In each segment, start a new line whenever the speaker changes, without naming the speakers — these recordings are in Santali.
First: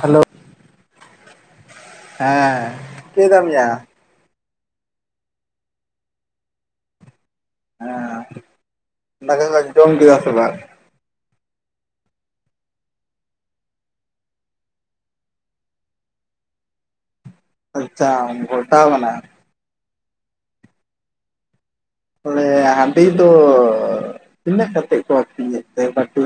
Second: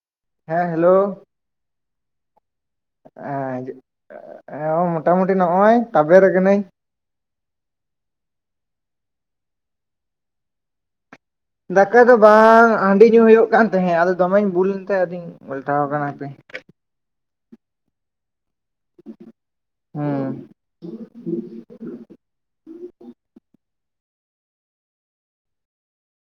ᱦᱟᱞᱳ᱾
ᱦᱮᱸ ᱦᱮᱞᱳ
ᱦᱮᱸ ᱪᱤᱠᱟᱹᱭ ᱫᱟᱢ
ᱦᱮᱸ ᱡᱚ
ᱭᱟ
ᱦᱮ ᱢᱚᱴᱟᱢᱩᱴᱤ ᱱᱚᱜᱼᱚᱭ ᱛᱟᱵᱮᱨ ᱠᱟᱱᱟᱹᱧ᱾
ᱦᱮᱸ ᱫᱟᱠᱟ ᱠᱚ ᱡᱚᱢ ᱠᱮᱫᱟ ᱥᱮ ᱵᱟᱝ?
ᱫᱟᱠᱟ ᱫᱚ ᱵᱟᱝ ᱦᱟᱺᱰᱤ ᱧᱩ ᱦᱩᱭᱩᱜ ᱠᱟᱱ ᱛᱟᱦᱮᱸ ᱟᱫᱚ ᱫᱚᱢᱮᱧ ᱵᱩᱞ ᱮᱱ ᱛᱮ ᱟᱫᱚᱧ ᱜᱷᱚᱞᱴᱟᱣ ᱠᱟᱱᱟ ᱦᱟᱯᱮ᱾
ᱟᱪᱪᱷᱟᱢ ᱜᱷᱚᱞᱴᱟᱣ ᱠᱟᱱᱟ᱾
ᱦᱩᱸ᱾
ᱮ ᱦᱟᱺᱰᱤ ᱫᱚ ᱛᱤᱱᱟᱹᱜ ᱠᱟᱛᱮᱜ ᱠᱚ ᱟᱹᱠᱷᱨᱤᱧ ᱮᱫ ᱛᱮ ᱵᱟᱹᱴᱤ᱾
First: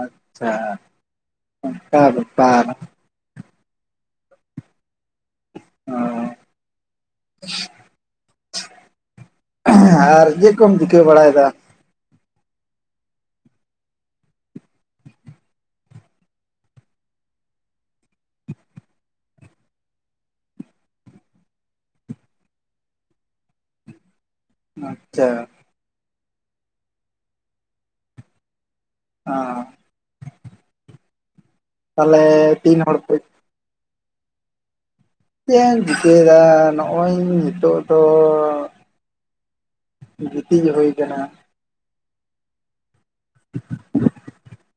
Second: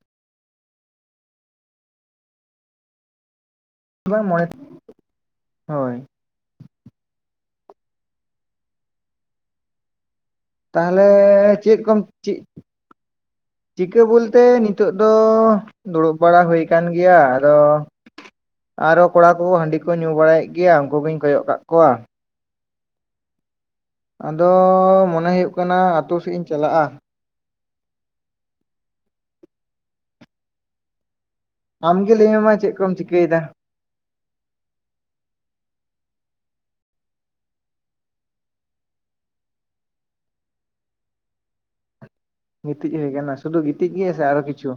ᱟᱪᱪᱷᱟ ᱚᱱᱠᱟ ᱵᱮᱯᱟᱨ᱾
ᱵᱟᱝ [unintelligible] ᱦᱳᱭ
ᱚᱸᱻ᱾ ᱟᱨ ᱤᱡᱟᱹ
ᱛᱟᱦᱞᱮ ᱪᱮᱫ ᱠᱚᱢ ᱪᱤᱜ ᱪᱤᱠᱟᱹ ᱵᱚᱞᱛᱮ ᱱᱤᱛᱚᱜ ᱫᱚ ᱫᱩᱲᱩᱵ ᱵᱟᱲᱟ ᱦᱩᱭ ᱟᱠᱟᱱ ᱜᱮᱭᱟ ᱟᱨᱚ ᱟᱨᱚ ᱠᱚᱲᱟ ᱠᱚ ᱦᱟᱺᱰᱤ ᱠᱚ ᱧᱩ ᱵᱟᱲᱟᱭᱮᱫ ᱜᱮᱭᱟ ᱩᱱᱠᱩ ᱜᱤᱧ ᱠᱚᱭᱚᱜ ᱠᱟᱜ ᱠᱚᱣᱟ᱾ ᱟᱫᱚ
ᱟᱪᱪᱷᱟ
ᱢᱚᱱᱮ ᱦᱩᱭᱩᱜ ᱠᱟᱱᱟ ᱟᱛᱳ ᱥᱮᱜ ᱤᱧ ᱪᱟᱞᱟᱜᱼᱟ᱾
ᱦᱮᱸ
ᱟᱢᱜᱮ
ᱛᱟᱦᱚᱞᱮ
ᱞᱟᱹᱭ ᱢᱮ ᱢᱟ ᱪᱮᱫ
ᱛᱤᱱ
ᱠᱚᱢ
ᱦᱚᱲ ᱠᱚ
ᱪᱤᱠᱟᱹᱭᱮᱫᱟ
ᱪᱮᱫ ᱤᱧ ᱪᱤᱠᱟᱹᱭ ᱫᱟ ᱱᱚᱜᱼᱚᱭ ᱱᱤᱛᱚᱜ ᱫᱚ ᱜᱤᱛᱤᱡ ᱦᱩᱭ ᱠᱟᱱᱟ᱾
ᱜᱤᱛᱤᱡ ᱦᱩᱭ ᱟᱠᱟᱱᱟ ᱥᱩᱫᱷᱩ ᱜᱤᱛᱤᱡ ᱜᱮ ᱥᱮ ᱟᱨᱚ ᱠᱤᱪᱷᱩ?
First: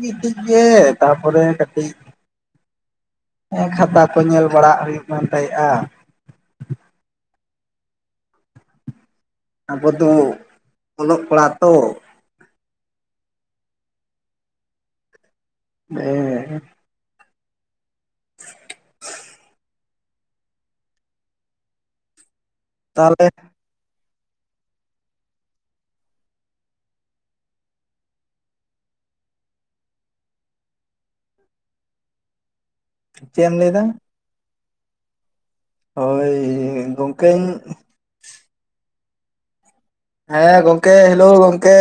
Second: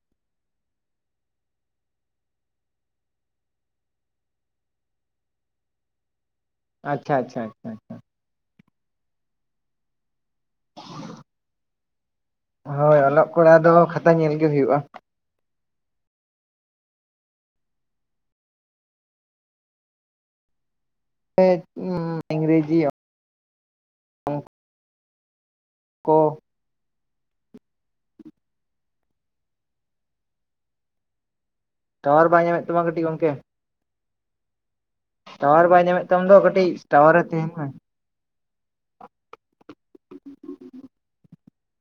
ᱜᱤᱛᱤᱡ ᱜᱮ ᱛᱟᱯᱚᱨᱮ ᱠᱟᱹᱴᱤᱡ ᱦᱮᱸ ᱠᱷᱟᱛᱟ ᱠᱚ ᱧᱮᱞ ᱵᱟᱲᱟ ᱦᱩᱭᱩᱜ ᱠᱟᱱ ᱛᱟᱦᱮᱸᱫᱼᱟ
ᱟᱪᱪᱷᱟ ᱟᱪᱷᱟ ᱟᱪᱪᱷᱟ ᱟᱪᱪᱷᱟ᱾
ᱟᱵᱚ ᱫᱚ ᱚᱞᱚᱜ ᱠᱚᱲᱟ ᱛᱚ᱾
ᱦᱳᱭ ᱚᱞᱚᱜ ᱠᱚᱲᱟ ᱫᱚ ᱠᱷᱟᱛᱟ ᱧᱮᱞ ᱜᱮ ᱦᱩᱭᱩᱜᱼᱟ᱾
ᱦᱮᱸ᱾
[unintelligible] ᱩᱢ ᱤᱝᱨᱮᱡᱤ
ᱛᱟᱦᱚᱞᱮ
ᱠᱚ ᱴᱟᱣᱟᱨ ᱵᱟᱭ ᱧᱟᱢᱮᱫ ᱛᱟᱢᱟ ᱠᱟᱹᱴᱤᱡ ᱜᱚᱝᱠᱮ
ᱪᱮ ᱮᱢ ᱞᱟᱹᱭ ᱫᱟ
ᱴᱟᱣᱟᱨ ᱵᱟᱭ ᱧᱟᱢᱮ ᱛᱟᱢ
ᱦᱳᱭ
ᱫᱚ ᱠᱟᱹᱴᱤᱡ ᱴᱟᱣᱟᱨᱮ
ᱜᱚᱝᱠᱮᱧ
ᱛᱟᱦᱮᱱᱟ ᱢᱮ
ᱦᱮᱸ ᱜᱚᱝᱠᱮ ᱦᱮᱞᱳ ᱜᱚᱝᱠᱮ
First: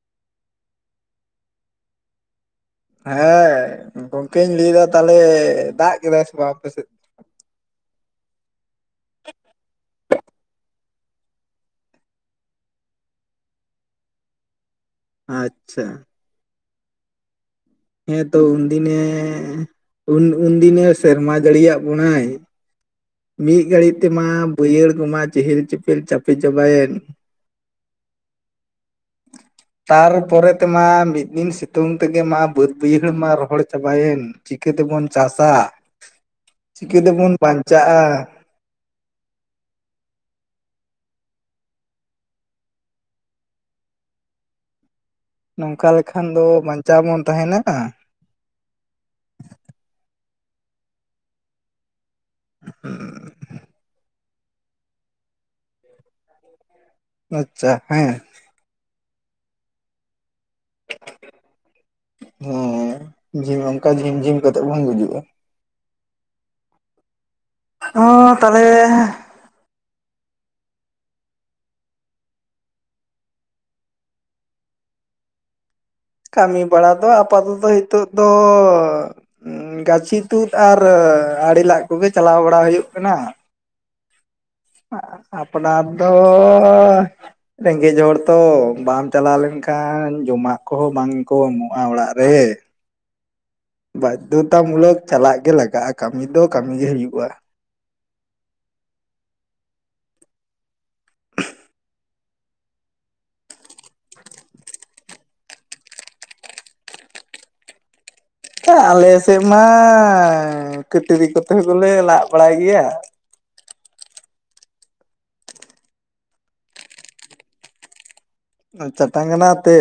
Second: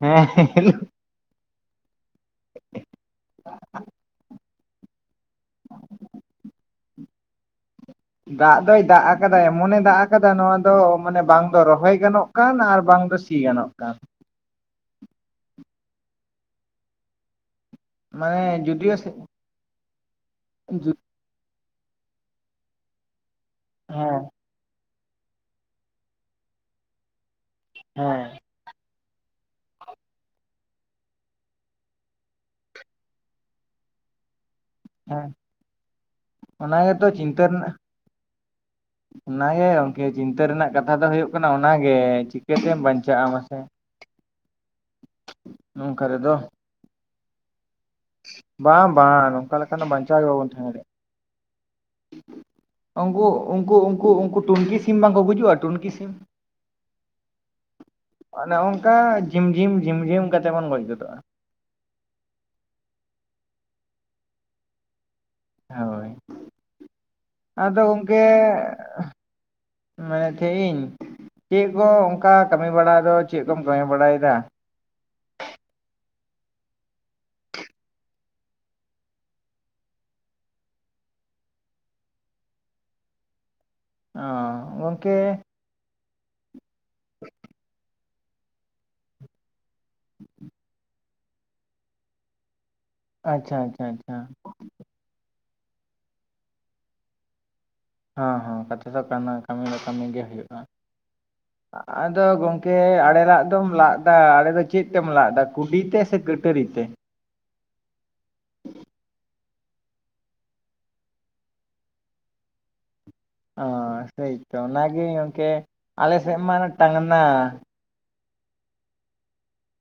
ᱦᱮᱸ ᱦᱮ ᱦᱮ ᱦᱮᱞᱳ
ᱦᱮᱸ ᱜᱚᱝᱠᱮ ᱤᱧ ᱞᱟᱹᱭ ᱫᱟ ᱛᱟᱦᱚᱞᱮ ᱫᱟᱜ ᱠᱮᱫᱟᱭ ᱥᱮ ᱵᱟᱝ ᱟᱯᱮ ᱥᱮᱫ
ᱫᱟᱜ ᱫᱚᱭ ᱫᱟᱜ ᱟᱠᱟᱫᱟ ᱮᱢᱚᱱᱮ ᱫᱟᱜ ᱟᱠᱟᱫᱟ ᱱᱚᱣᱟ ᱫᱚ ᱢᱟᱱᱮ ᱵᱟᱝ ᱵᱟᱝ ᱫᱚ ᱨᱚᱦᱚᱭ ᱜᱟᱱᱚᱜ ᱠᱟᱱ ᱟᱨ ᱵᱟᱝ ᱫᱚ ᱥᱤ ᱜᱟᱱᱚᱜ ᱠᱟᱱ
ᱟᱪᱪᱷᱟ ᱦᱮᱸᱛᱚ
ᱢᱟᱱᱮ
ᱩᱱ ᱫᱤᱱ
ᱡᱩᱫᱤᱭᱳ
ᱮ ᱩᱱ ᱩᱱᱫᱤᱱ ᱮ ᱥᱮᱨᱢᱟ ᱡᱟᱲᱤᱭᱟᱜ ᱵᱚᱱᱟᱭ ᱢᱤᱫ ᱜᱷᱟᱹᱲᱤᱡ
ᱦᱮᱸ
ᱛᱮᱢᱟ ᱵᱟᱹᱭᱦᱟᱹᱲ ᱠᱚᱢᱟ ᱪᱮᱦᱮᱞ ᱪᱮᱯᱮᱞ ᱪᱟᱯᱮ ᱪᱟᱵᱟᱭᱮᱱ
ᱦᱮᱸ
ᱛᱟᱨᱯᱚᱨᱮ ᱛᱮᱢᱟ ᱢᱤᱫ ᱫᱤᱱ ᱥᱤᱛᱩᱝ ᱛᱮᱜᱮ ᱢᱟ ᱵᱟᱹᱫ ᱵᱟᱹᱭᱦᱟᱹᱲ ᱢᱟ ᱨᱚᱦᱚᱲ ᱪᱟᱵᱟᱭᱮᱱ ᱪᱤᱠᱟᱹ ᱛᱮᱵᱚᱱ
ᱦᱮᱸ
ᱪᱟᱥᱟ
ᱚᱱᱟ
ᱪᱤᱠᱟᱹ
ᱜᱮᱛᱚ
ᱛᱮᱵᱚᱱ
ᱪᱤᱱᱛᱟᱹ ᱨᱮᱱᱟᱜ
ᱵᱟᱧᱪᱟᱜᱼᱟ
ᱚᱱᱟᱜᱮ ᱜᱚᱝᱠᱮ ᱪᱤᱱᱛᱟᱹ ᱨᱮᱱᱟᱜ ᱠᱟᱛᱷᱟ ᱫᱚ ᱦᱩᱭᱩᱜ ᱠᱟᱱᱟ ᱚᱱᱟᱜᱮ ᱪᱤᱠᱟᱹᱛᱮᱢ ᱵᱟᱧᱪᱟᱜᱼᱟ ᱢᱟᱥᱮ
ᱱᱚᱝᱠᱟ ᱞᱮᱠᱷᱟᱱ ᱫᱚ ᱵᱟᱧᱪᱟᱣ ᱵᱚᱱ ᱛᱟᱦᱮᱱᱟ
ᱵᱟᱝ ᱵᱟᱝ ᱱᱚᱝᱠᱟ ᱞᱮᱠᱟ ᱠᱷᱟᱱ ᱵᱟᱧᱪᱟᱣ ᱜᱮ ᱵᱟᱵᱚᱱ ᱛᱟᱦᱮᱸᱱᱟ ᱩᱱᱠᱩ ᱩᱱᱠᱩ ᱩᱱᱠᱩ ᱴᱩᱞᱜᱤ ᱥᱮ ᱥᱤᱢ ᱵᱟᱝ ᱠᱚ ᱜᱩᱡᱩᱜᱼᱟ ᱴᱩᱞᱜᱤ ᱥᱤᱢ
ᱟᱪᱪᱷᱟ ᱦᱮᱸ
ᱚᱱᱮ ᱚᱱᱠᱟ ᱡᱷᱤᱢ ᱡᱷᱤᱢ ᱡᱷᱤᱢ ᱠᱟᱛᱮ ᱵᱚᱱ ᱜᱚᱡ ᱜᱚᱫᱚᱜᱼᱟ
ᱦᱮᱸ ᱚᱱᱠᱟ ᱡᱷᱤᱢ ᱡᱷᱤᱢ ᱠᱟᱛᱮ ᱵᱟᱱ ᱜᱩᱡᱩᱜᱼᱟ
ᱦᱳᱭ ᱟᱫᱚ ᱜᱚᱝᱠᱮ
ᱦᱚᱸ ᱛᱟᱦᱚᱞᱮ
ᱢᱟᱱ ᱮ ᱛᱷᱮᱤᱧ ᱪᱮ ᱠᱚ ᱚᱱᱠᱟ ᱠᱟᱹᱢᱤ ᱵᱟᱲᱟ ᱫᱚ ᱪᱮ ᱠᱚᱢ ᱠᱟᱹᱢᱤ ᱵᱟᱲᱟᱭᱮᱫᱟ
ᱠᱟᱹᱢᱤ ᱵᱟᱲᱟ ᱫᱚ ᱟᱯᱟᱛᱚ ᱛᱚ ᱱᱤᱛᱚᱜ ᱫᱚ ᱜᱟᱹᱪᱷᱤ ᱛᱩᱫ ᱟᱨ ᱟᱲᱮ ᱞᱟᱜ ᱠᱚᱜᱮ ᱪᱟᱞᱟᱣ ᱵᱟᱲᱟ ᱦᱩᱭᱩᱜ ᱠᱟᱱᱟ
ᱚ ᱜᱚᱝᱠᱮ
ᱟᱯᱱᱟᱨ ᱫᱚ ᱨᱮᱸᱜᱮᱡ ᱦᱚᱲ ᱛᱚ ᱵᱟᱢ ᱪᱟᱞᱟᱣ ᱞᱮᱱᱠᱷᱟᱱ ᱡᱚᱢᱟᱜ ᱠᱚᱦᱚᱸ ᱵᱟᱝ ᱠᱚ ᱮᱢᱚᱜᱼᱟ ᱚᱲᱟᱜ ᱨᱮ ᱨᱮᱦᱮ
ᱟᱪᱪᱷᱟ ᱟᱪᱪᱷᱟ ᱟᱪᱪᱷᱟ
ᱵᱟᱫᱽᱫᱷᱚᱛᱟ ᱢᱩᱞᱚᱠ ᱪᱟᱞᱟᱜ ᱜᱮ ᱞᱟᱜᱟᱜᱼᱟ ᱠᱟᱹᱢᱤ ᱫᱚ ᱠᱟᱹᱢᱤ ᱜᱮ ᱦᱩᱭᱩᱜᱼᱟ
ᱦᱚᱸ ᱦᱚᱸ ᱠᱟᱛᱷᱟ ᱫᱚ ᱠᱟᱱᱟ ᱠᱟᱹᱢᱤ ᱫᱚ ᱠᱟᱹᱢᱤ ᱜᱮ ᱦᱩᱭᱩᱜᱼᱟ ᱟᱫᱚ ᱜᱚᱝᱠᱮ ᱟᱲᱮ ᱞᱟᱜ ᱫᱚᱢ ᱞᱟᱜ ᱫᱟ ᱟᱲᱮ ᱫᱚ ᱪᱮᱫ ᱛᱮᱢ ᱞᱟᱜ ᱫᱟ ᱠᱩᱰᱤ ᱛᱮ ᱥᱮ ᱠᱟᱹᱴᱟᱹᱨᱤ ᱛᱮ
ᱟᱞᱮ ᱥᱮᱫ ᱢᱟ ᱠᱟᱹᱴᱨᱤ ᱠᱚᱛᱮ ᱦᱚᱸ ᱠᱚᱞᱮ ᱞᱟᱜ ᱵᱟᱲᱟᱭ ᱜᱮᱭᱟ
ᱚ ᱥᱮᱭᱛᱚ ᱚᱱᱟ ᱜᱤ ᱜᱚᱝᱠᱮ ᱟᱞᱮ ᱥᱮᱢᱟᱱ ᱴᱟᱝᱱᱟ
ᱟᱪᱷᱟ ᱴᱟᱝᱱᱟ ᱛᱮ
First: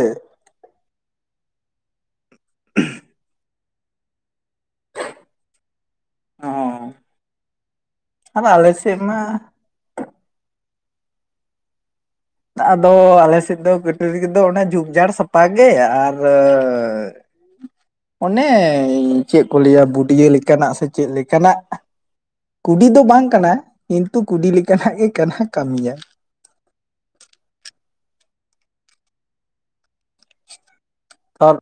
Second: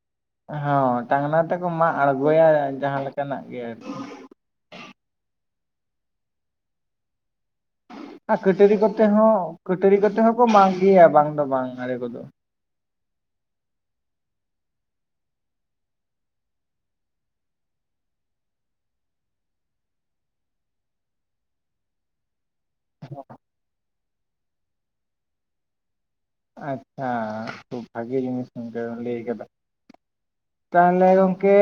ᱦᱚᱸ ᱴᱟᱝᱱᱟ ᱛᱮᱠᱚ ᱢᱟᱜ ᱟᱬᱜᱚᱭᱟ ᱡᱟᱦᱟᱸ ᱞᱮᱠᱟᱱᱟᱜ ᱜᱮ ᱟᱨᱠᱤ
ᱦᱚᱸ
ᱦᱚᱸ
ᱟᱨ ᱟᱞᱮ
ᱠᱟᱹᱴᱟᱹᱨᱤ
ᱥᱮᱫ
ᱠᱚᱛᱮ
ᱢᱟ
ᱦᱚᱸ ᱠᱟᱹᱴᱟᱹᱨᱤ ᱠᱚᱛᱮ ᱦᱚᱸᱠᱚ ᱢᱟᱜ ᱜᱮᱭᱟ ᱵᱟᱝ ᱫᱚ ᱵᱟᱝ ᱟᱲᱮ ᱠᱚᱫᱚ᱾
ᱟᱫᱚ ᱟᱞᱮ ᱥᱮᱫ ᱫᱚ ᱠᱟᱹᱴᱟᱹᱨᱤ ᱠᱚᱫᱚ ᱚᱱᱟ ᱡᱷᱩᱯ ᱡᱷᱟᱲ ᱥᱟᱯᱷᱟ ᱜᱮ, ᱟᱨ [inaudible] ᱚᱱᱮ ᱪᱮᱫ ᱠᱚ ᱞᱟᱹᱭᱟ ᱵᱩᱴᱭᱟᱹ ᱞᱮᱠᱟᱱᱟᱜ ᱥᱮ ᱪᱮᱫ ᱞᱮᱠᱟᱱᱟᱜ ᱠᱩᱰᱤ ᱫᱚ ᱵᱟᱝ ᱠᱟᱱᱟ ᱠᱤᱱᱛᱩ ᱠᱩᱰᱤ ᱞᱮᱠᱟᱱᱟᱜ ᱜᱮ ᱠᱟᱱᱟ ᱠᱟᱹᱢᱤᱭᱟ
ᱟᱪᱪᱷᱟ ᱠᱷᱩᱵ ᱵᱷᱟᱜᱮ ᱡᱤᱱᱤᱥ ᱞᱟᱹᱭ ᱠᱮᱫᱟ ᱛᱟᱦᱞᱮ ᱜᱚᱝ
ᱟᱨ
ᱠᱮ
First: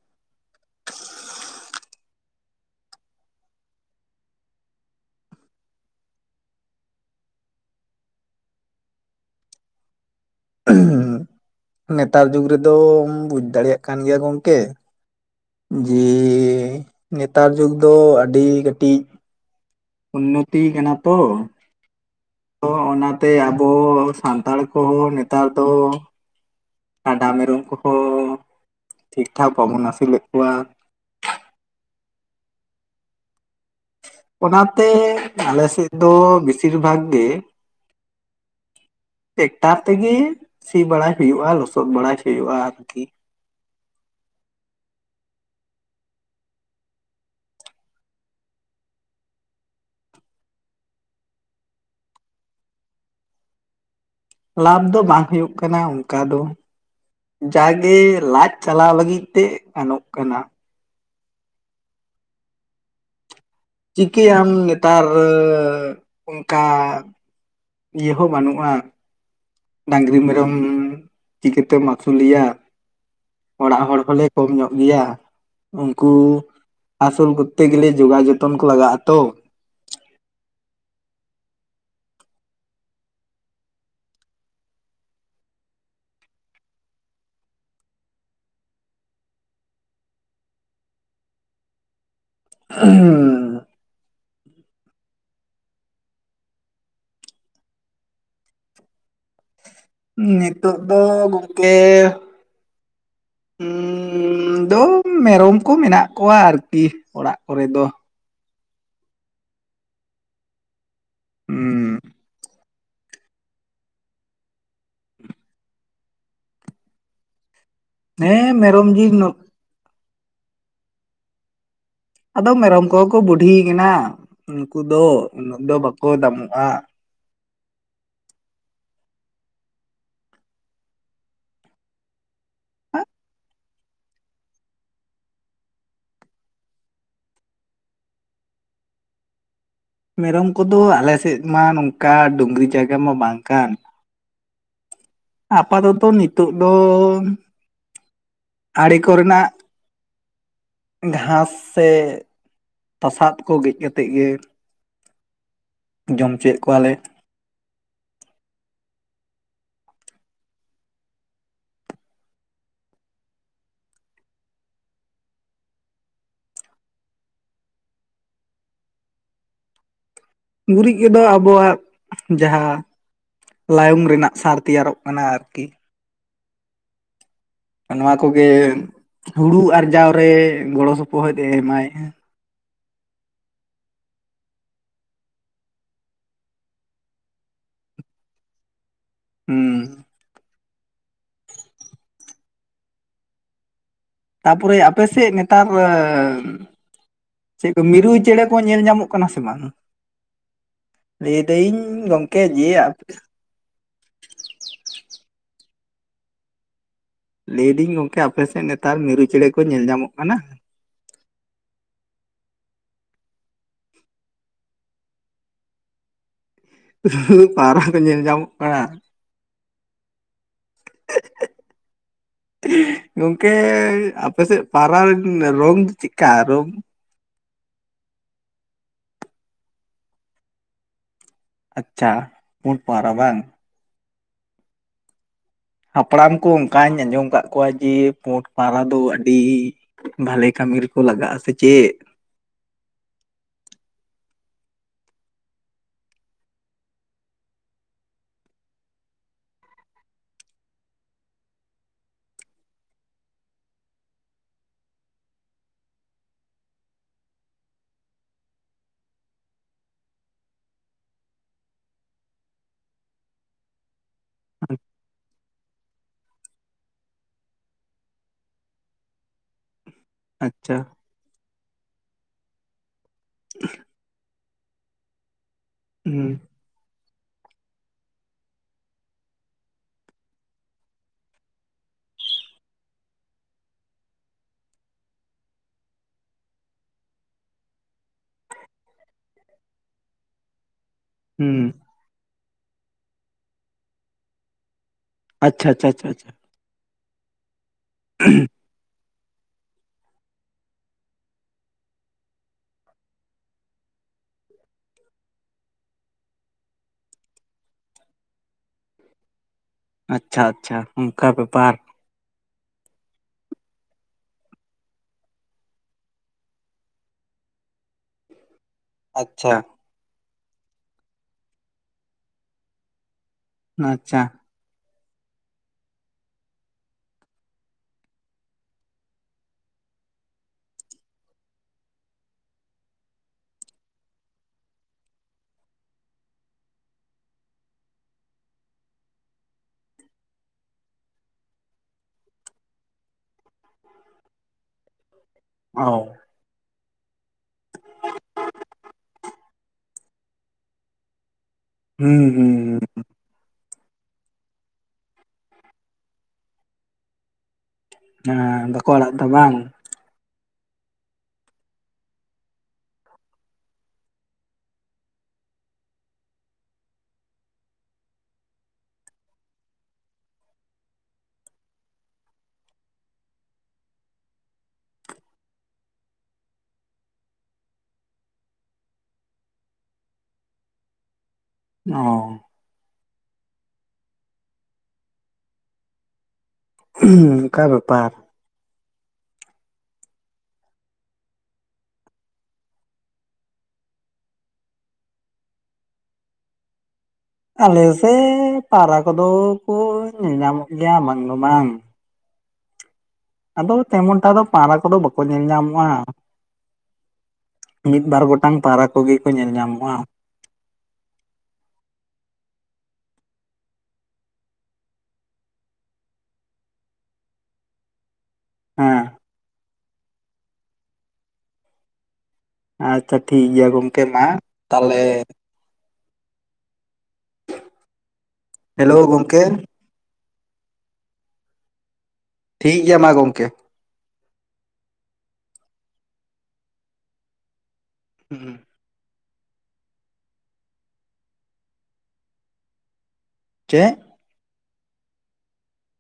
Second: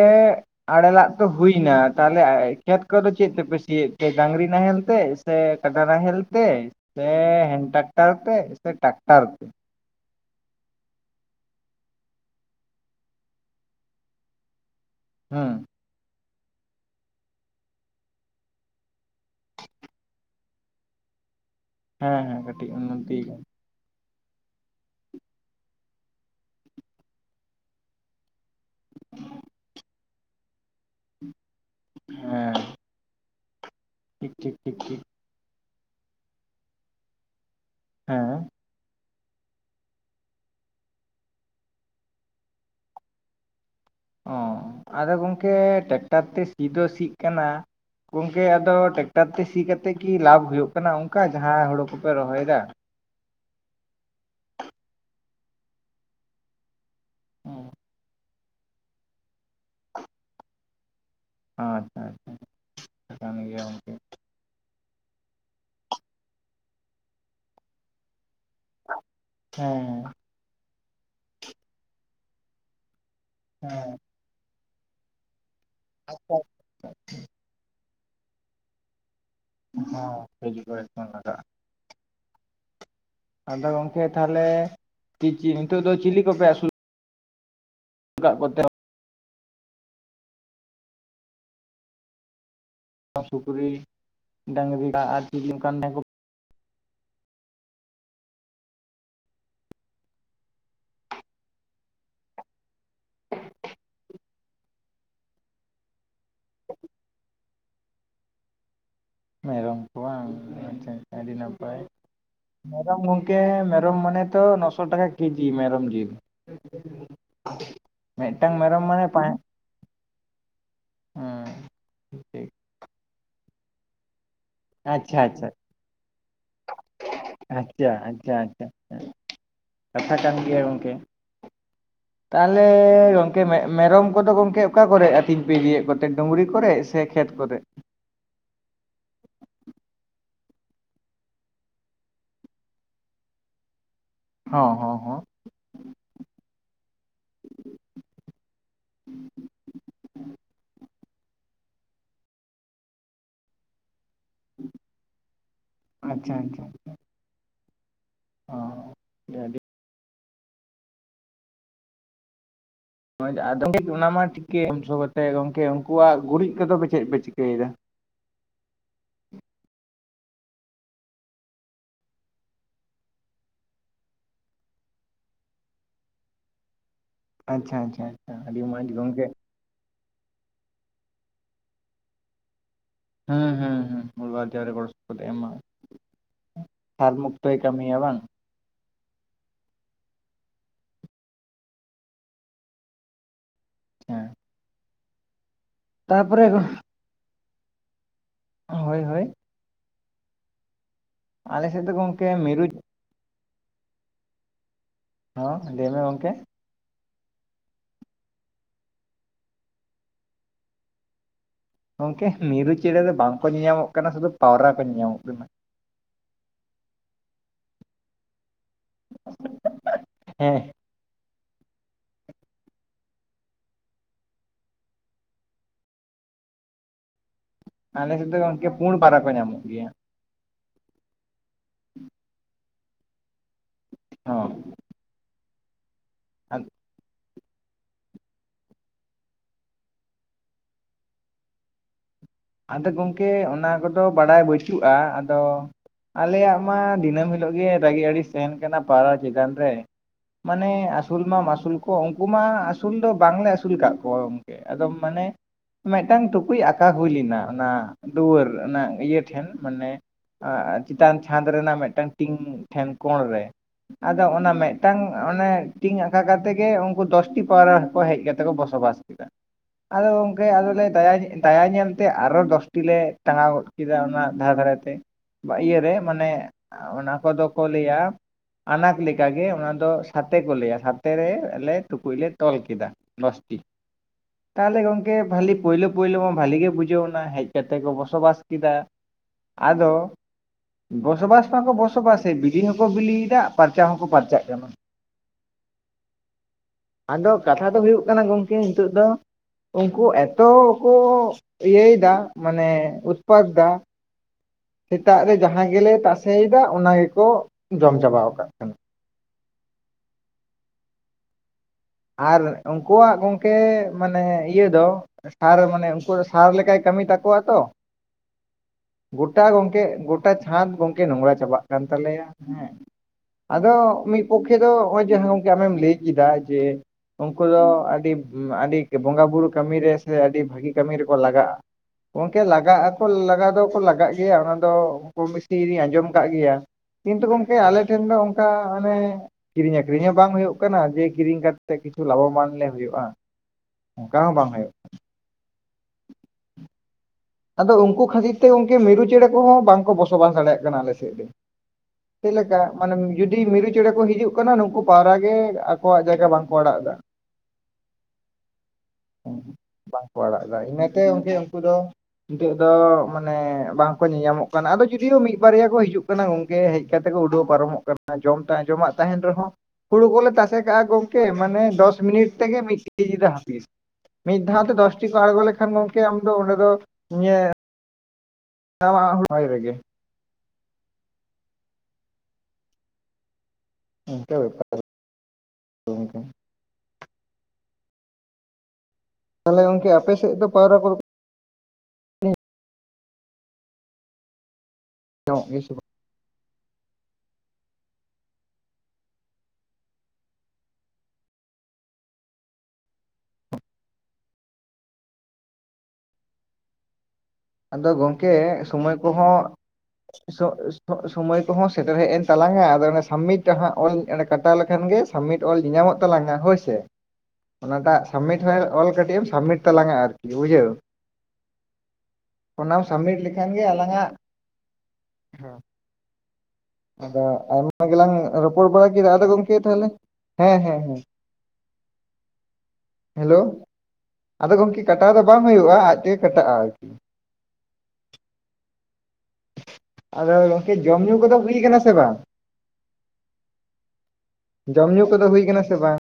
ᱟᱲᱮ ᱞᱟᱜ ᱫᱚ ᱦᱩᱭᱱᱟ ᱛᱟᱦᱚᱞᱮ ᱠᱷᱮᱛ ᱠᱚᱫᱚ ᱪᱮᱫ ᱛᱮᱯᱮ ᱥᱤᱭᱮᱫ ᱜᱮ ᱰᱟᱺᱝᱨᱤ ᱱᱟᱦᱮᱞ ᱛᱮ ᱥᱮ ᱠᱟᱰᱟ ᱱᱟᱦᱮᱞ ᱛᱮ ᱥᱮ ᱦᱮᱱ ᱴᱟᱠᱴᱟᱨ ᱛᱮ ᱥᱮ ᱴᱟᱠᱴᱟᱨ ᱛᱮ
ᱱᱮᱛᱟᱨ ᱡᱩᱜᱽ ᱨᱮᱫᱚᱢ ᱵᱩᱡᱷ ᱫᱟᱲᱮᱭᱟᱜ ᱠᱟᱱ ᱜᱮᱭᱟ ᱜᱚᱝᱠᱮ
ᱦᱮᱸ
ᱡᱮᱻ ᱱᱮᱛᱟᱨ ᱡᱩᱜᱽ ᱫᱚ ᱟᱹᱰᱤ ᱠᱟᱹᱴᱤᱡ, ᱱᱩᱛᱤ ᱠᱟᱱᱟ ᱛᱚ,
ᱦᱮᱸ ᱦᱮᱸ ᱠᱟᱹᱴᱤᱡ
ᱦᱚᱸ
ᱩᱱᱱᱚᱛᱤ
ᱚᱱᱟᱛᱮ
ᱦᱮᱸ
ᱟᱵᱚ ᱥᱟᱱᱛᱟᱲ ᱠᱚᱦᱚᱸ ᱱᱮᱛᱟᱨ ᱫᱚ ᱠᱟᱰᱟ ᱢᱮᱨᱚᱢ ᱠᱚᱦᱚᱸ ᱴᱷᱤᱠ ᱴᱷᱟᱠ ᱵᱟᱵᱚᱱ ᱟᱹᱥᱩᱞᱮᱜ ᱠᱚᱣᱟ᱾
ᱦᱮᱸ
ᱚᱱᱟᱛᱮ
ᱴᱷᱤᱠ
ᱟᱞᱮ ᱥᱮᱫ ᱫᱚ ᱵᱮᱥᱤᱨ ᱵᱷᱟᱜᱽ ᱜᱮ,
ᱦᱮᱸ
ᱴᱮᱠᱴᱟᱨ ᱛᱮᱜᱤ ᱥᱤ ᱵᱟᱲᱟᱭ ᱦᱩᱭᱩᱜᱼᱟ, ᱞᱚᱥᱚᱫ ᱵᱟᱲᱟᱭ ᱦᱩᱭᱩᱜᱼᱟ ᱟᱨᱠᱤ᱾
ᱚ ᱟᱫᱚ ᱜᱚᱢᱴᱝᱠᱮ ᱴᱮᱠᱴᱟᱨ ᱛᱮ ᱥᱤ ᱫᱚ ᱥᱤᱜ ᱠᱟᱱᱟ, ᱜᱚᱝᱠᱮ ᱟᱫᱚ ᱴᱮᱠᱴᱟᱨ ᱛᱮ ᱥᱤ ᱠᱟᱛᱮᱫ ᱠᱤ ᱞᱟᱵᱷ ᱦᱩᱭᱩᱜ ᱠᱟᱱᱟ ᱚᱱᱠᱟ ᱡᱟᱦᱟᱸᱭ ᱦᱳᱲᱳ ᱠᱚᱯᱮ ᱨᱚᱦᱚᱭ ᱫᱟ?
ᱞᱟᱵᱷ ᱫᱚ ᱵᱟᱝ ᱦᱳᱭᱳᱜ ᱠᱟᱱᱟ ᱚᱱᱠᱟ ᱫᱚ ᱡᱟᱜᱮ ᱞᱟᱡ ᱪᱟᱞᱟᱣ ᱞᱟᱹᱜᱤᱫ ᱛᱮ ᱜᱟᱱᱚᱜ ᱠᱟᱱᱟ᱾
ᱟᱪᱪᱷᱟ ᱟᱪᱪᱷᱟ [unintelligible]
ᱪᱤᱠᱟᱹᱭᱟᱢ ᱱᱮᱛᱟᱨ ᱚᱝᱠᱟ ᱤᱭᱟᱹ ᱦᱚᱸ ᱵᱟᱹᱱᱩᱜᱼᱟ᱾
ᱦᱮᱸ
ᱰᱟᱝᱨᱤ ᱢᱮᱨᱚᱢ ᱪᱤᱛᱮᱢ ᱟᱹᱥᱩᱞᱮᱭᱟ ᱚᱲᱟᱜ ᱦᱚᱲ
ᱦᱮᱸ
ᱦᱚᱸᱞᱮ ᱠᱚᱢ ᱧᱚᱜ ᱜᱮᱭᱟ, ᱩᱱᱠᱩ ᱟᱥᱩᱞ ᱠᱚᱨᱛᱮ ᱜᱮᱞᱮ ᱡᱚᱜᱟᱣ ᱡᱚᱛᱚᱱ ᱠᱚ ᱞᱟᱜᱟ ᱟᱛᱚ᱾
ᱦᱮᱸ [unintelligible] ᱞᱟᱜᱟᱜ-ᱟ᱾ ᱟᱫᱚ ᱜᱚᱝᱠᱮ ᱛᱟᱦᱚᱞᱮ ᱪᱤᱪᱤ ᱱᱤᱛᱚᱜ ᱫᱚ ᱪᱤᱞᱤ ᱠᱚᱯᱮ ᱟᱹᱥᱩᱞ ᱠᱟᱜ ᱠᱚᱛᱮ ᱫᱚ?
[unintelligible]
ᱥᱩᱠᱨᱤ ᱰᱟᱝᱨᱤ ᱟᱨ [unintelligible]
ᱱᱤᱛᱳᱜ ᱫᱚ ᱜᱚᱝᱠᱮ ᱩᱸᱻ ᱫᱚ ᱢᱮᱨᱚᱢ ᱠᱚ ᱢᱮᱱᱟᱜ ᱠᱚᱣᱟ ᱟᱨᱠᱤ ᱚᱲᱟᱜ ᱠᱚᱨᱮ ᱫᱚ᱾
ᱢᱮᱨᱚᱢ ᱠᱚ ᱵᱟᱝ ᱟᱪᱪᱷᱟ ᱟᱪᱪᱷᱟ ᱟᱹᱰᱤ ᱱᱟᱯᱟᱭ᱾
ᱦᱩᱸ
ᱢᱮᱨᱚᱢ ᱜᱚᱢᱠᱮ ᱢᱮᱨᱚᱢ ᱢᱟᱱᱮ ᱛᱚ ᱱᱚᱥᱚ ᱴᱟᱠᱟ ᱠᱮᱡᱤ ᱢᱮᱨᱚᱢ ᱡᱤᱞ?
ᱦᱮᱸ
ᱢᱤᱫᱴᱟᱝ ᱢᱮᱨᱚᱢ ᱢᱟᱱᱮ
ᱡᱤᱞ
ᱯᱟᱸᱪ ᱴᱷᱤᱠ
ᱟᱫᱚ ᱢᱮᱨᱚᱢ ᱠᱚᱦᱚᱸ ᱠᱚ ᱵᱩᱰᱷᱤ ᱠᱟᱱᱟ, ᱩᱱᱠᱩ ᱫᱚ
ᱟᱪᱪᱷᱟ ᱟᱪᱪᱷᱟ
ᱩᱱᱟᱹᱜ ᱫᱚ ᱵᱟᱠᱚ ᱫᱟᱢᱚᱜᱼᱟ᱾
ᱟᱪᱪᱷᱟ ᱟᱪᱪᱷᱟ ᱟᱪᱪᱷᱟ, ᱠᱟᱛᱷᱟ ᱠᱟᱱ ᱜᱮᱭᱟ ᱜᱚᱝᱠᱮ᱾ ᱛᱟᱦᱞᱮ ᱜᱚᱝᱠᱮ ᱢᱮ ᱢᱮᱨᱚᱢ ᱠᱚᱫᱚ ᱜᱚᱢᱠᱮ ᱚᱠᱟ ᱠᱚᱨᱮᱜ ᱟᱹᱛᱤᱧ ᱯᱮ ᱤᱫᱤᱭᱮᱫ ᱠᱚᱛᱮ ᱰᱩᱝᱨᱤ ᱠᱚᱨᱮᱜ ᱥᱮ ᱠᱷᱮᱛ ᱠᱚᱨᱮᱜ?
ᱢᱮᱨᱚᱢ ᱠᱚᱫᱚ ᱟᱞᱮᱥᱮᱫ ᱢᱟ ᱱᱚᱝᱠᱟ ᱰᱩᱝᱨᱤ ᱡᱟᱭᱜᱟ ᱢᱟ ᱵᱟᱝ ᱠᱟᱱ᱾
ᱦᱚᱸ ᱦᱚᱸ ᱦᱚᱸ
ᱟᱯᱟᱛᱚᱛᱚ ᱱᱤᱛᱚᱜ ᱫᱚ ᱟᱲᱮ ᱠᱚᱨᱮᱱᱟᱜ ᱜᱷᱟᱥ ᱥᱮ ᱛᱟᱥᱟᱫ ᱠᱚ ᱜᱮᱫ ᱠᱟᱛᱮᱜ ᱜᱮ,
[inaudible]
ᱡᱚᱢ
ᱟᱪᱪᱷᱟ
ᱚᱪᱚᱭᱮᱫ ᱠᱚᱣᱟᱞᱮ
ᱚ [inaudible] ᱟᱫᱚ [inaudible] ᱚᱱᱟ ᱢᱟ ᱴᱷᱤᱠ ᱜᱮ [inaudible] ᱜᱚᱝᱠᱮ ᱩᱱᱠᱩᱣᱟᱜ ᱜᱩᱨᱤᱡ ᱠᱚᱫᱚ ᱯᱮ ᱪᱮᱫ ᱯᱮ ᱪᱤᱠᱟᱹᱭ ᱫᱟ
ᱜᱩᱨᱤᱡ ᱠᱚᱫᱚ ᱟᱵᱚᱣᱟᱜ ᱡᱟᱦᱟᱸ, ᱞᱟᱭᱚᱝ ᱨᱮᱱᱟᱜ ᱥᱟᱨ ᱛᱮᱭᱟᱨᱚᱜ ᱠᱟᱱᱟ ᱟᱨᱠᱤ᱾
ᱟᱪᱪᱷᱟ ᱟᱪᱪᱷᱟ
ᱱᱚᱣᱟ
ᱟᱪᱪᱷᱟ
ᱠᱚᱜᱮ
ᱟᱹᱰᱤ ᱢᱚᱸᱡᱽ ᱜᱚᱝᱠᱮ
ᱦᱩᱲᱩ ᱟᱨᱡᱟᱣᱨᱮ ᱜᱚᱲᱚ ᱥᱚᱯᱚᱦᱚᱫ ᱮ ᱮᱢᱟᱭ᱾
ᱦᱩᱸ ᱦᱩᱸ ᱦᱩᱸ ᱦᱩᱲᱩ ᱟᱨᱡᱟᱣ ᱨᱮ ᱜᱚᱲᱚ ᱥᱚᱯᱚᱫ ᱮᱢᱟᱭ᱾ ᱥᱟᱨ ᱢᱩᱠᱛᱚᱭ ᱠᱟᱹᱢᱤᱭᱟ ᱵᱟᱝ?
ᱦᱩᱸ
ᱟᱪᱪᱷᱟ
ᱛᱟᱯᱚᱨᱮ ᱟᱯᱮᱥᱮᱫ ᱱᱮᱛᱟᱨ, ᱪᱮᱫ ᱠᱚ ᱢᱤᱨᱩ ᱪᱮᱬᱮ ᱠᱚ ᱠᱚ ᱧᱮᱞ
ᱦᱳᱭ
ᱧᱟᱢᱚᱜ
ᱦᱳᱭ
ᱠᱟᱱᱟ ᱥᱮ ᱵᱟᱝ ᱞᱟᱹᱭ
ᱟᱞᱮ
ᱫᱟᱹᱧ
ᱥᱮᱫ ᱫᱚ
ᱜᱚᱝᱠᱮ ᱡᱮ
ᱢᱤᱨᱩ ᱦᱮᱸ ᱞᱟᱹᱭ ᱢᱮ ᱜᱚᱢᱠᱮ
ᱞᱟᱹᱭᱫᱟᱹᱧ ᱜᱚᱝᱠᱮ ᱟᱯᱮᱥᱮᱫ ᱱᱮᱛᱟᱨ ᱢᱤᱨᱩ ᱪᱮᱸᱬᱮ ᱠᱚ ᱧᱮᱞ ᱧᱟᱢᱚᱜ ᱠᱟᱱᱟ ᱾
ᱜᱚᱢᱠᱮ ᱢᱤᱨᱩ ᱪᱮᱸᱬᱮ ᱫᱚ ᱵᱟᱝᱠᱚ ᱧᱮᱞ ᱧᱟᱢᱚᱜ ᱠᱟᱱᱟ ᱥᱩᱫᱩ ᱯᱟᱣᱨᱟ ᱠᱚ ᱧᱮᱞ ᱧᱟᱢᱚᱜ ᱠᱟᱱᱟ ᱾
ᱯᱟᱣᱨᱟ ᱠᱚ ᱧᱮᱞ ᱧᱟᱢᱚᱜ ᱠᱟᱱᱟ ᱾
ᱦᱮᱸ
[inaudible] ᱜᱚᱝᱠᱮ ᱟᱯᱮᱥᱮᱫ ᱯᱟᱣᱨᱟ ᱨᱮᱱ ᱨᱚᱝ ᱫᱚ ᱪᱮᱫᱠᱟ ᱨᱚᱝ
ᱟᱞᱮ ᱥᱮᱫ ᱫᱚ ᱜᱚᱝᱠᱮ ᱯᱳᱲ ᱯᱟᱨᱟ ᱠᱚ ᱧᱟᱢᱚᱜ ᱜᱮᱭᱟ
ᱟᱪᱪᱷᱟ ᱯᱳᱰ ᱯᱟᱣᱨᱟ ᱵᱟᱝ
ᱦᱚᱸ
ᱦᱟᱯᱲᱟᱢ ᱠᱚ ᱚᱱᱠᱟᱧ ᱟᱸᱡᱚᱢ ᱟᱠᱟᱫ ᱠᱚᱣᱟ ᱾ ᱠᱚᱣᱟᱜ ᱡᱮ ᱯᱳᱸᱰ ᱯᱟᱣᱨᱟ ᱫᱚ ᱟᱹᱰᱤ ᱵᱷᱟᱞᱮ ᱠᱟᱹᱢᱤ ᱨᱮᱠᱚ ᱞᱟᱜᱟᱜᱼᱟ ᱥᱮ ᱪᱮᱫ?
ᱟᱫᱚ ᱜᱚᱢᱠᱮ ᱚᱱᱟ ᱠᱚᱫᱚ ᱵᱟᱲᱟᱭ ᱵᱟᱹᱪᱩᱜᱼᱟ ᱟᱫᱚ ᱟᱞᱮᱭᱟᱜ ᱢᱟ ᱫᱤᱱᱟᱹᱢ ᱦᱤᱞᱳᱜ ᱜᱮ ᱨᱟᱹᱜᱤ ᱟᱲᱤᱥ ᱛᱟᱦᱮᱱ ᱠᱟᱱᱟ ᱯᱟᱣᱨᱟ ᱪᱮᱛᱟᱱ ᱨᱮ ᱢᱟᱱᱮ ᱟᱹᱥᱩᱞ ᱢᱟ ᱟᱹᱥᱩᱞ ᱠᱚ ᱩᱱᱠᱩ ᱢᱟ ᱟᱹᱥᱩᱞ ᱫᱚ ᱵᱟᱝᱞᱮ ᱟᱹᱥᱩᱞ ᱟᱠᱟᱫ ᱠᱚᱣᱟ ᱟᱫᱚ ᱢᱟᱱᱮ ᱢᱤᱫᱴᱟᱝ ᱴᱩᱠᱩᱡ ᱟᱸᱠᱟ ᱦᱩᱭ ᱞᱮᱱᱟ ᱾ ᱚᱱᱟ ᱫᱩᱣᱟᱹᱨ ᱚᱱᱟ ᱤᱭᱟᱹ ᱴᱷᱮᱱ ᱢᱟᱱᱮ ᱪᱮᱛᱟᱱ ᱪᱷᱟᱸᱫᱽ ᱨᱮᱱᱟᱜ ᱢᱤᱫᱴᱟᱝ ᱴᱤᱝ ᱴᱷᱮᱱ ᱠᱚᱸᱬ ᱨᱮ ᱟᱫᱚ ᱚᱱᱟ ᱢᱤᱫᱴᱟᱝ ᱚᱱᱮ ᱴᱤᱝ ᱟᱠᱚ ᱠᱟᱛᱮ ᱜᱮ ᱩᱱᱠᱩ ᱫᱚᱥᱴᱤ ᱯᱟᱣᱨᱟ ᱠᱚ ᱦᱮᱡᱽ ᱠᱟᱛᱮ ᱠᱚ ᱵᱚᱥᱚᱵᱟᱥ ᱾
[inaudible]
ᱟᱫᱚ ᱜᱚᱝᱠᱮ
ᱟᱪᱪᱷᱟ
ᱟᱫᱚᱞᱮ ᱫᱟᱭᱟ ᱫᱟᱭᱟ ᱧᱮᱞᱛᱮ ᱟᱨᱚ ᱫᱚᱥᱴᱤ ᱞᱮ ᱴᱟᱸᱜᱟᱣ ᱜᱚᱫ ᱠᱮᱫᱟ ᱚᱱᱟ ᱫᱷᱟᱨᱮ ᱫᱷᱟᱨᱮᱛᱮ ᱵᱟ ᱤᱭᱟᱹᱨᱮ ᱢᱟᱱᱮ
ᱦᱩᱸ
ᱚᱱᱟ ᱠᱚᱫᱚ ᱠᱚ ᱞᱟᱹᱭᱟ ᱟᱱᱟᱠ ᱞᱮᱠᱟ ᱜᱮ ᱚᱱᱟ ᱫᱚ ᱥᱟᱛᱮ ᱠᱚ ᱞᱟᱹᱭᱟ ᱥᱟᱛᱮᱨᱮ ᱟᱞᱮ ᱴᱩᱠᱩᱡ ᱞᱮ ᱛᱚᱞ ᱠᱮᱫᱟ ᱾ ᱫᱚᱥᱴᱤ ᱛᱟᱦᱞᱮ ᱜᱚᱝᱠᱮ ᱵᱷᱟᱞᱤ ᱯᱳᱭᱞᱳ ᱯᱳᱭᱞᱳ ᱢᱟ ᱵᱷᱟᱞᱤ ᱜᱮ ᱵᱩᱡᱽ ᱵᱩᱡᱟᱹᱣ ᱮᱱᱟ ᱦᱮᱡ ᱠᱟᱛᱮ ᱠᱚ ᱵᱚᱥᱚᱵᱟᱥ ᱠᱮᱫᱟ ᱟᱫᱚ ᱵᱚᱥᱚᱵᱟᱥ
ᱦᱩᱸ
ᱢᱟᱠᱚ ᱵᱚᱥᱚᱵᱟᱥᱮᱫ ᱵᱤᱞᱤ ᱦᱚᱸᱠᱚ ᱵᱤᱞᱤ ᱭᱮᱫᱟ ᱯᱟᱨᱪᱟ ᱦᱚᱸᱠᱚ ᱯᱟᱨᱪᱟᱜ ᱠᱟᱱᱟ
ᱟᱪᱷᱟ ᱟᱪᱷᱟ ᱪᱷᱟ ᱪᱷᱟ
ᱟᱫᱚ ᱠᱟᱛᱷᱟ ᱫᱚ ᱦᱩᱭᱩᱜ ᱠᱟᱱᱟ ᱜᱚᱢᱠᱮ ᱱᱤᱛᱚᱜ ᱫᱚ ᱩᱱᱠᱩ ᱮᱛᱚ ᱠᱚ ᱤᱭᱟᱹ ᱫᱟ ᱢᱟᱱᱮ ᱩᱛᱯᱟᱫᱽ ᱫᱟ ᱥᱮᱛᱟᱜ ᱨᱮ ᱡᱟᱦᱟᱸ ᱜᱮᱞᱮ ᱛᱟᱥᱮᱭᱮᱫᱟ ᱚᱱᱟ ᱜᱮᱠᱚ ᱡᱚᱢ ᱪᱟᱵᱟᱜᱳᱰ ᱠᱟᱫ ᱠᱟᱱᱟ ᱾
ᱟᱪᱪᱷᱟ ᱟᱪᱪᱷᱟ ᱚᱱᱠᱟ ᱵᱮᱯᱟᱨ
ᱟᱨ ᱩᱱᱠᱩᱣᱟᱜ ᱜᱚᱝᱠᱮ ᱢᱟᱱᱮ ᱤᱭᱟᱹ ᱫᱚ ᱥᱟᱨ ᱢᱟᱱᱮ ᱩᱱᱠᱩ ᱥᱟᱨ ᱞᱮᱠᱟᱭ ᱠᱟᱹᱢᱤ ᱛᱟᱠᱚᱣᱟ ᱛᱚ ᱜᱚᱴᱟ
ᱟᱪᱪᱷᱟ
ᱜᱚᱢᱠᱮ ᱜᱚᱴ ᱜᱚᱴᱟ ᱪᱷᱟᱸᱫᱽ ᱜᱚᱝᱠᱮ ᱱᱚᱝᱨᱟ ᱪᱟᱵᱟᱜ ᱠᱟᱱ ᱛᱟᱞᱮᱭᱟ ᱦᱮᱸ ᱟᱫᱚ
ᱟᱪᱪᱷᱟ
ᱢᱤᱫ ᱯᱚᱠᱮ ᱟᱯᱮ ᱫᱚ ᱱᱚᱜᱼᱚᱸᱭ ᱚᱭ ᱡᱟᱸᱦᱟ ᱜᱟᱢᱠᱮ ᱟᱢᱮᱢ ᱞᱟᱹᱭ ᱠᱮᱫᱟ ᱡᱮ ᱩᱱᱠᱩ ᱫᱚ ᱟᱹᱰᱤ ᱟᱹᱰᱤ ᱵᱚᱸᱜᱟ ᱵᱩᱨᱩ ᱠᱟᱹᱢᱤᱨᱮ ᱥᱮ ᱟᱹᱰᱤ ᱵᱷᱟᱹᱜᱤ ᱠᱟᱹᱢᱤ ᱨᱮᱠᱚ ᱞᱟᱜᱟᱜᱼᱟ ᱾ ᱜᱚᱝᱠᱮ ᱞᱟᱜᱟᱜ ᱟᱠᱚ ᱞᱟᱜᱟᱣ ᱫᱚᱠᱚ ᱞᱟᱜᱟᱜ ᱜᱮᱭᱟ ᱚᱱᱟ ᱫᱚ ᱠᱚᱢ ᱵᱤᱥᱤᱧ ᱟᱸᱡᱚᱢ ᱠᱟᱫ ᱜᱮᱭᱟ, ᱠᱤᱱᱛᱩ ᱜᱚᱝᱠᱮ ᱟᱞᱮ ᱴᱷᱮᱱ ᱫᱚ ᱚᱱᱠᱟ ᱢᱟᱱᱮ ᱠᱤᱨᱤᱧ ᱟᱠᱷᱨᱤᱧ ᱦᱚᱸ ᱵᱟᱝ ᱦᱩᱭᱩᱜ ᱠᱟᱱᱟ ᱡᱮ ᱠᱤᱨᱤᱧ ᱠᱟᱛᱮ ᱠᱤᱪᱷᱩ ᱞᱟᱵᱷᱚᱢᱟᱱ ᱞᱮ ᱦᱩᱭᱩᱜᱼᱟ ᱚᱱᱠᱟ ᱦᱚᱸ ᱵᱟᱝ ᱦᱩᱭᱩᱜ ᱠᱟᱱᱟ ᱾
ᱚ [inaudible]
ᱟᱫᱚ ᱩᱱᱠᱩ ᱠᱷᱟᱹᱛᱤᱨ ᱛᱮ ᱜᱚᱢᱠᱮ ᱢᱤᱨᱩ ᱪᱮᱸᱬᱮ ᱠᱚᱦᱚᱸ ᱵᱟᱝᱠᱚ ᱵᱚᱥᱚᱵᱟᱥ ᱫᱟᱲᱮᱭᱟᱜ ᱠᱟᱱᱟ ᱟᱞᱮ ᱥᱮᱫ ᱨᱮ
ᱦᱩᱸ
ᱪᱮᱫ
ᱦᱩᱸ
ᱞᱮᱠᱟ
ᱦᱩᱸ,
ᱢᱟᱱᱮ ᱡᱩᱫᱤ ᱢᱤᱨᱩ ᱪᱮᱬᱮ ᱠᱚ ᱦᱤᱡᱩᱜ ᱠᱟᱱᱟ ᱱᱩᱠᱩ ᱯᱟᱣᱨᱟ ᱜᱮ ᱟᱠᱚᱣᱟᱜ ᱡᱟᱭᱜᱟ ᱵᱟᱝᱠᱚ ᱟᱲᱟᱜ ᱫᱟ ᱾
ᱦᱮᱸ ᱵᱟᱠᱚ ᱟᱲᱟᱜ ᱫᱟ ᱵᱟᱝ
ᱵᱟᱝᱠᱚ ᱟᱲᱟᱜ ᱫᱟ ᱤᱱᱟᱹᱛᱮ ᱜᱚᱢᱠᱮ ᱩᱱᱠᱩ ᱫᱚ ᱱᱤᱛᱳᱜ ᱫᱚ ᱢᱟᱱᱮ ᱵᱟᱝᱠᱚ ᱧᱮᱧᱟᱢᱚᱜ ᱠᱟᱱᱟ ᱟᱫᱚ ᱡᱩᱫᱤᱭᱳ ᱢᱤᱫ ᱵᱟᱨᱭᱟ ᱠᱚ ᱦᱤᱡᱩᱜ ᱠᱟᱱᱟ᱾ ᱜᱮ ᱦᱮᱡᱽ ᱠᱟᱛᱮ ᱠᱚ ᱩᱰᱟᱹᱣ ᱯᱟᱨᱚᱢᱚᱜ ᱠᱟᱱᱟ ᱡᱚᱢ ᱡᱚᱢᱟᱜ ᱛᱟᱦᱮᱱ ᱨᱮᱦᱚᱸ ᱦᱩᱲᱩ ᱠᱚᱞᱮ ᱛᱟᱥᱮ ᱠᱟᱜᱼᱟ ᱜᱚᱢᱠᱮ ᱢᱟᱱᱮ ᱫᱚᱥ ᱢᱤᱱᱤᱴ ᱛᱮᱜᱮ ᱢᱤᱫ ᱠᱮᱡᱤ ᱫᱚ ᱦᱟᱹᱯᱤᱥ ᱢᱤᱫ ᱫᱷᱟᱣᱛᱮ ᱫᱚᱥᱴᱤ ᱠᱚ ᱟᱬᱜᱚ ᱞᱮᱠᱷᱟᱱ ᱜᱚᱝᱠᱮ ᱟᱢᱫᱚ ᱚᱸᱰᱮ ᱫᱚ ᱤᱭᱟᱹ [unintelligible]
ᱚ
[unintelligible] ᱫᱤᱱ ᱠᱚ
ᱚᱱᱠᱟ ᱵᱮᱯᱟᱨ
ᱛᱟᱦᱚᱞᱮ ᱜᱚᱝᱠᱮ ᱟᱯᱮ ᱥᱮᱫ ᱫᱚ ᱯᱟᱣᱨᱟ ᱠᱚ ᱧᱟᱢᱚᱜ ᱜᱮᱭᱟ ᱥᱮ ᱵᱟᱝ
ᱟᱞᱮ ᱥᱮ ᱯᱟᱣᱨᱟ ᱠᱚᱫᱚ ᱠᱚ ᱧᱮᱢ ᱧᱟᱢᱚᱜ ᱜᱮᱭᱟ ᱵᱟᱝ ᱫᱚ ᱵᱟᱝ ᱟᱫᱚ ᱛᱮᱢᱚᱱ ᱴᱟ ᱫᱚ ᱯᱟᱣᱨᱟ ᱠᱚᱫᱚ ᱵᱟᱠᱚ ᱧᱮᱞ ᱧᱟᱢᱚᱜᱼᱟ
ᱟᱫᱚ
ᱢᱤᱫ ᱵᱟᱨ
ᱜᱚᱝᱠᱮ
ᱜᱚᱴᱟᱝ ᱯᱟᱣᱨᱟ ᱠᱚᱜᱮ ᱠᱚ ᱧᱮᱞ ᱧᱟᱢᱚᱜᱼᱟ
ᱥᱚᱜ ᱥᱚ ᱥᱚᱢᱚᱭ ᱠᱚᱦᱚ ᱥᱮᱴᱮᱨ ᱦᱮᱡ ᱮᱱ ᱛᱟᱞᱟᱝᱟ ᱟᱫᱚ ᱚᱱᱮ ᱥᱟᱢᱢᱤᱴ ᱫᱚ ᱦᱟᱸᱜ ᱚᱞ ᱠᱟᱴᱟᱣ ᱞᱮᱠᱷᱟᱱ ᱜᱮ ᱥᱟᱵᱢᱤᱴ ᱚᱞ ᱧᱮᱧ ᱧᱟᱢᱚᱜ ᱛᱟᱞᱟᱝᱼᱟ ᱦᱳᱭ ᱥᱮ
[inaudible]
ᱚᱱᱟᱴᱟᱜ ᱥᱟᱵᱢᱤᱴ ᱦᱚᱸ ᱚᱞ
ᱦᱮᱸ
ᱠᱟᱹᱴᱤᱡ ᱮᱢ ᱥᱟᱵᱢᱤᱴ ᱛᱟᱞᱟᱝᱟ ᱟᱨᱠᱤ ᱵᱩᱡᱷᱟᱹᱣ᱾ ᱚᱱᱟᱢ
ᱟᱪᱪᱷᱟ
ᱥᱟᱵᱢᱤᱴ
ᱴᱷᱤᱠ
ᱞᱮᱠᱷᱟᱱ ᱜᱮ
ᱜᱮᱭᱟ ᱜᱚᱝᱠᱮ
ᱟᱞᱟᱝᱟᱜ
ᱢᱟ ᱛᱟᱦᱚᱞᱮ
ᱟᱫᱚ ᱟᱭᱢᱟ ᱜᱮᱞᱟᱝ ᱨᱚᱯᱚᱲ ᱵᱟᱲᱟ
ᱦᱮᱞᱳ
ᱠᱮᱫᱟ ᱟᱫᱚ
ᱜᱚᱝᱠᱮ
ᱜᱚᱢᱠᱮ ᱛᱟᱦᱚᱞᱮ ᱦᱮᱸ ᱦᱮᱸ ᱦᱮᱸ
ᱴᱷᱤᱠ ᱜᱮᱭᱟ ᱢᱟ
ᱦᱮᱞᱳ᱾
ᱜᱚᱝᱠᱮ
ᱟᱫᱚ ᱜᱚᱢᱠᱮ ᱠᱟᱴᱟᱣ ᱫᱚ ᱵᱟᱝ ᱦᱩᱭᱩᱜᱼᱟ᱾ ᱟᱡ ᱛᱮᱜᱮ ᱠᱟᱴᱟᱜᱼᱟ ᱟᱨᱠᱤ
[inaudible]
ᱟᱫᱚ ᱜᱚᱝᱠᱮ ᱡᱚᱢ ᱧᱩ ᱠᱚᱫᱚ ᱦᱩᱭᱩ ᱠᱟᱱᱟ ᱥᱮ ᱵᱟᱝ?
ᱪᱮᱫ
ᱡᱚᱢ ᱧᱩ ᱠᱚᱫᱚ ᱦᱩᱭ ᱠᱟᱱᱟ ᱥᱮ ᱵᱟᱝ?